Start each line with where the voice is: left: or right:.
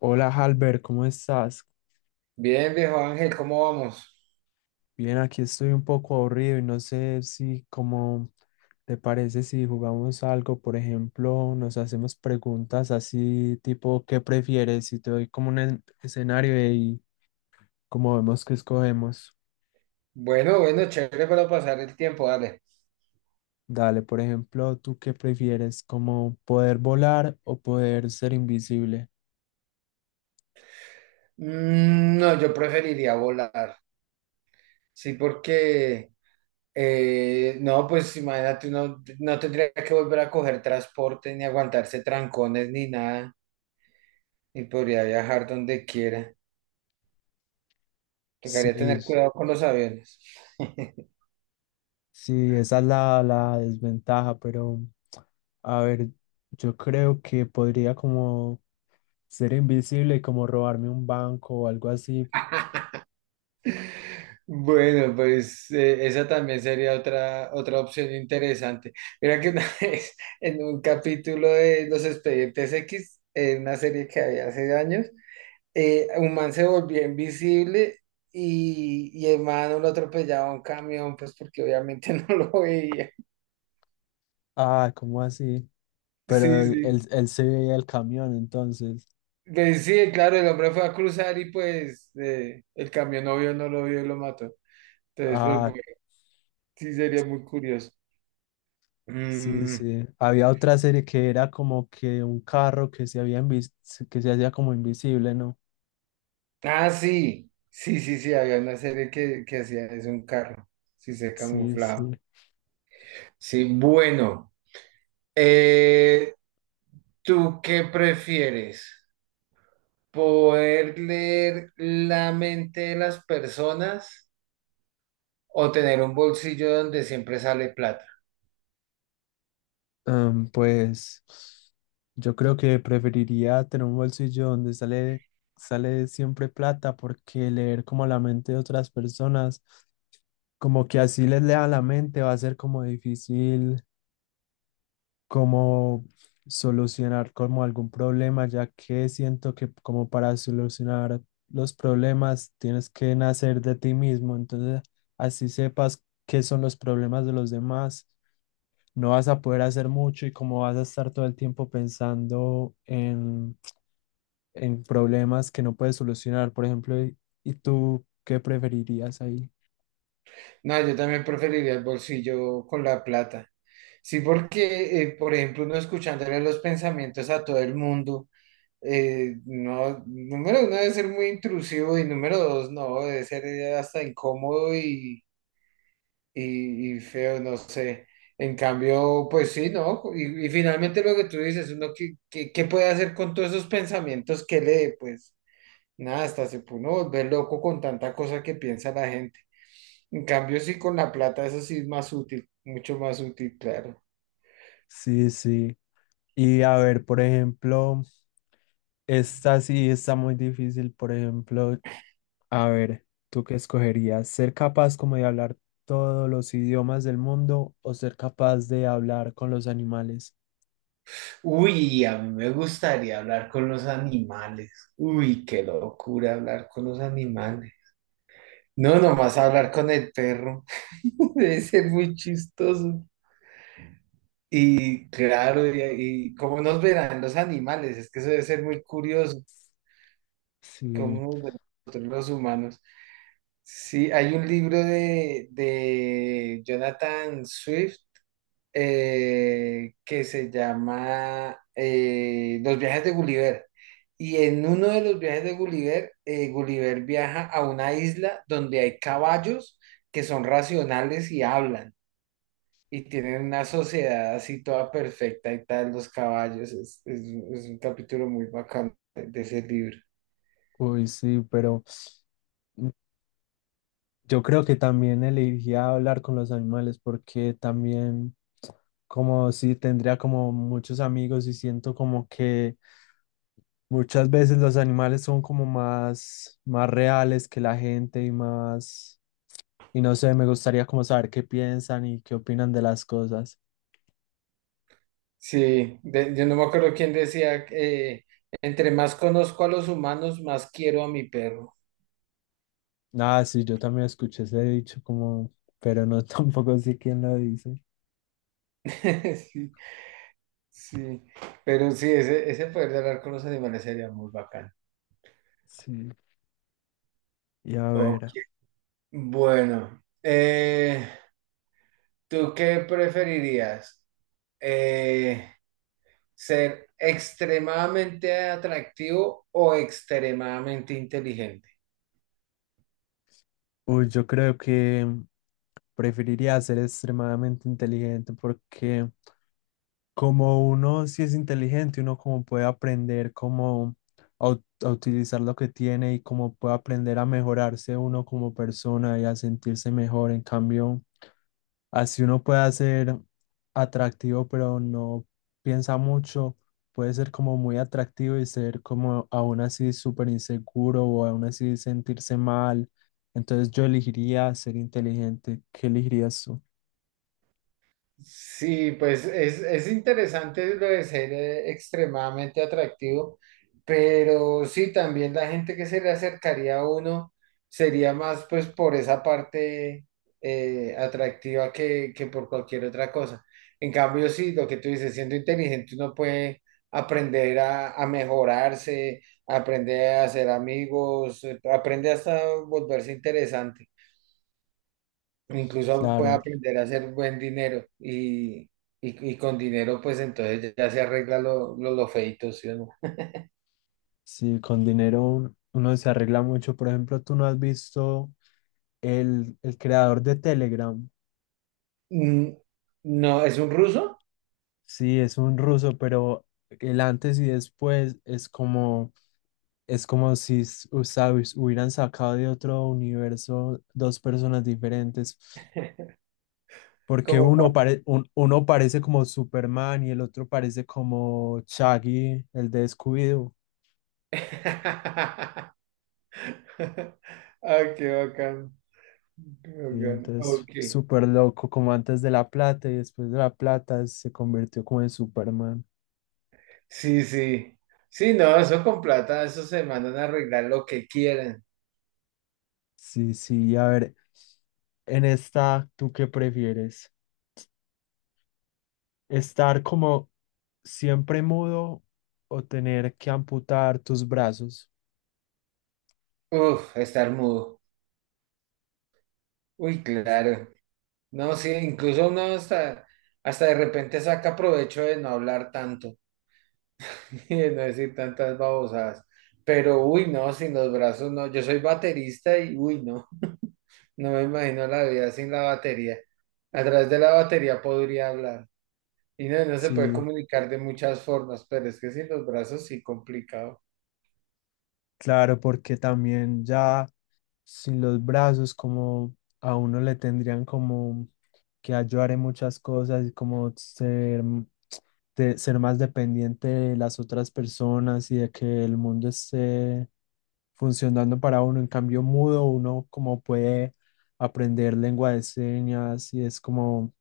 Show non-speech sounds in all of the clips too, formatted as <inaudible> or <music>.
left: Hola, Halber, ¿cómo estás?
right: Bien, viejo Ángel, ¿cómo vamos?
left: Bien, aquí estoy un poco aburrido y no sé si, como te parece, si jugamos algo, por ejemplo, nos hacemos preguntas así, tipo, ¿qué prefieres? Y te doy como un escenario y como vemos que escogemos.
right: Bueno, bueno, chévere para pasar el tiempo, dale.
left: Dale, por ejemplo, ¿tú qué prefieres? ¿Como poder volar o poder ser invisible?
right: Mm, no, yo preferiría volar. Sí, porque, no, pues imagínate, uno no tendría que volver a coger transporte, ni aguantarse trancones, ni nada, y podría viajar donde quiera. Tocaría tener
left: Sí,
right: cuidado con los aviones. <laughs>
left: sí, esa es la desventaja, pero a ver, yo creo que podría como ser invisible, como robarme un banco o algo así.
right: Bueno, pues esa también sería otra opción interesante. Mira que una <laughs> vez en un capítulo de Los Expedientes X, en una serie que había hace años, un man se volvió invisible y el man lo atropellaba un camión, pues porque obviamente <laughs> no lo veía.
left: Ah, ¿cómo así? Pero
right: Sí,
left: él, él,
right: sí.
left: él se veía el camión, entonces.
right: Pues sí, claro, el hombre fue a cruzar y pues el camión no vio, no lo vio y lo mató. Entonces, pues
left: Ah,
right: bueno, sí sería muy curioso.
left: sí,
right: Mm.
left: sí. Había otra serie que era como que un carro que se había que se hacía como invisible, ¿no?
right: Ah, sí, sí, sí, sí, había una serie que hacía eso, un carro, sí, se
left: Sí,
right: camuflaba.
left: sí.
right: Sí, bueno, eh, ¿tú qué prefieres? ¿Poder leer la mente de las personas o tener un bolsillo donde siempre sale plata?
left: Pues yo creo que preferiría tener un bolsillo donde sale siempre plata, porque leer como la mente de otras personas, como que así les lea la mente, va a ser como difícil como solucionar como algún problema, ya que siento que como para solucionar los problemas tienes que nacer de ti mismo, entonces así sepas qué son los problemas de los demás, no vas a poder hacer mucho y como vas a estar todo el tiempo pensando en problemas que no puedes solucionar. Por ejemplo, y tú qué preferirías ahí?
right: No, yo también preferiría el bolsillo con la plata. Sí, porque, por ejemplo, uno escuchándole los pensamientos a todo el mundo. No, número uno debe ser muy intrusivo y número dos no, debe ser hasta incómodo y, y feo, no sé. En cambio, pues sí, ¿no? Y finalmente lo que tú dices, uno qué, qué, qué puede hacer con todos esos pensamientos que lee, pues nada, hasta se puede uno volver loco con tanta cosa que piensa la gente. En cambio, sí, con la plata, eso sí es más útil, mucho más útil, claro.
left: Sí, sí. Y a ver, por ejemplo, esta sí está muy difícil. Por ejemplo, a ver, ¿tú qué escogerías? ¿Ser capaz como de hablar todos los idiomas del mundo o ser capaz de hablar con los animales?
right: Uy, a mí me gustaría hablar con los animales. Uy, qué locura hablar con los animales. No, nomás hablar con el perro. <laughs> Debe ser muy chistoso. Y claro, y cómo nos verán los animales, es que eso debe ser muy curioso,
left: Sí,
right: cómo nos ven nosotros los humanos. Sí, hay un libro de Jonathan Swift que se llama Los viajes de Gulliver. Y en uno de los viajes de Gulliver, Gulliver viaja a una isla donde hay caballos que son racionales y hablan. Y tienen una sociedad así toda perfecta y tal, los caballos. Es, es un capítulo muy bacán de ese libro.
left: uy, sí, pero mm, yo creo que también elegiría hablar con los animales, porque también como si tendría como muchos amigos y siento como que muchas veces los animales son como más, más reales que la gente y más, y no sé, me gustaría como saber qué piensan y qué opinan de las cosas.
right: Sí, yo no me acuerdo quién decía, entre más conozco a los humanos, más quiero a mi perro.
left: Ah, sí, yo también escuché ese dicho como, pero no <laughs> tampoco sé quién lo dice.
right: <laughs> Sí, pero sí, ese poder de hablar con los animales sería muy bacán.
left: Sí, y a
right: Ok.
left: ver.
right: Bueno, ¿tú qué preferirías? Eh, ¿Ser extremadamente atractivo o extremadamente inteligente?
left: Uy, yo creo que preferiría ser extremadamente inteligente, porque como uno sí es inteligente, uno como puede aprender como a, a utilizar lo que tiene y como puede aprender a mejorarse uno como persona y a sentirse mejor. En cambio, así uno puede ser atractivo, pero no piensa mucho. Puede ser como muy atractivo y ser como aún así súper inseguro o aún así sentirse mal. Entonces yo elegiría ser inteligente. ¿Qué elegirías tú?
right: Sí, pues es interesante lo de ser extremadamente atractivo, pero sí, también la gente que se le acercaría a uno sería más pues por esa parte atractiva que por cualquier otra cosa. En cambio, sí, lo que tú dices, siendo inteligente uno puede aprender a mejorarse, aprender a hacer amigos, aprende hasta volverse interesante. Incluso puede
left: Claro,
right: aprender a hacer buen dinero y con dinero pues entonces ya se arregla lo feíto, ¿sí o no?
left: sí, con dinero uno se arregla mucho. Por ejemplo, tú no has visto el creador de Telegram.
right: Mm. No, ¿es un ruso?
left: Sí, es un ruso, pero el antes y después es como es como si o sea, hubieran sacado de otro universo dos personas diferentes, porque
right: Como
left: uno,
right: cuando...
left: uno parece como Superman y el otro parece como Shaggy, el de Scooby-Doo.
right: <laughs> Ah, qué bacán. Qué
left: Y
right: bacán.
left: entonces,
right: Ok.
left: súper loco, como antes de la plata y después de la plata se convirtió como en Superman.
right: Sí, sí. Sí, no, eso con plata, eso se mandan a arreglar lo que quieran.
left: Sí, sí, a ver, en esta, ¿tú qué prefieres? ¿Estar como siempre mudo o tener que amputar tus brazos?
right: Uf, estar mudo. Uy, claro. No, sí, incluso uno hasta, hasta de repente saca provecho de no hablar tanto. <laughs> No decir tantas babosadas. Pero uy, no, sin los brazos no. Yo soy baterista y uy, no. No me imagino la vida sin la batería. A través de la batería podría hablar. Y no, no se puede
left: Sí.
right: comunicar de muchas formas, pero es que sin los brazos sí complicado.
left: Claro, porque también ya sin los brazos, como a uno le tendrían como que ayudar en muchas cosas y como ser, ser más dependiente de las otras personas y de que el mundo esté funcionando para uno. En cambio, mudo, uno como puede aprender lengua de señas y es como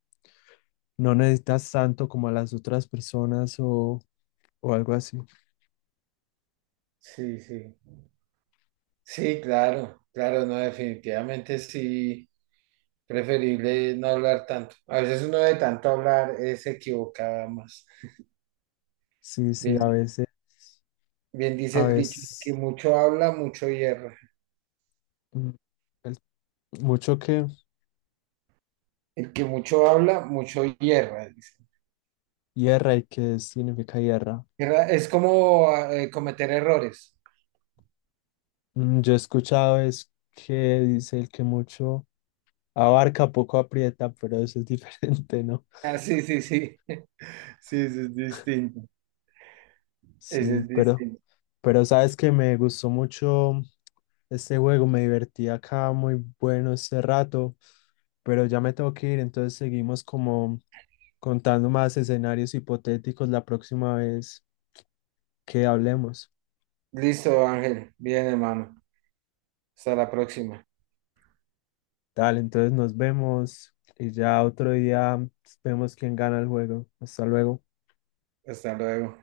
left: no necesitas tanto como a las otras personas o algo así.
right: Sí, sí. Sí, claro, claro, no, definitivamente sí. Preferible no hablar tanto. A veces uno de tanto hablar se equivoca más.
left: Sí, sí, a
right: Bien.
left: veces.
right: Bien dice
left: A
right: el dicho, el que
left: veces,
right: mucho habla, mucho hierra.
left: mm, el- mucho que
right: El que mucho habla, mucho hierra, dice.
left: hierra. ¿Y qué significa hierra?
right: Hierra es como cometer errores.
left: Mm, yo he escuchado es que dice el que mucho abarca, poco aprieta, pero eso es <laughs> diferente, ¿no?
right: Ah, sí, sí, sí. Sí, eso es distinto. Eso
left: Sí,
right: es distinto.
left: pero sabes que me gustó mucho este juego, me divertí acá, muy bueno este rato, pero ya me tengo que ir, entonces seguimos como contando más escenarios hipotéticos la próxima vez que hablemos.
right: Listo, Ángel. Bien, hermano. Hasta la próxima.
left: Tal, entonces nos vemos y ya otro día vemos quién gana el juego. Hasta luego.
right: Hasta luego.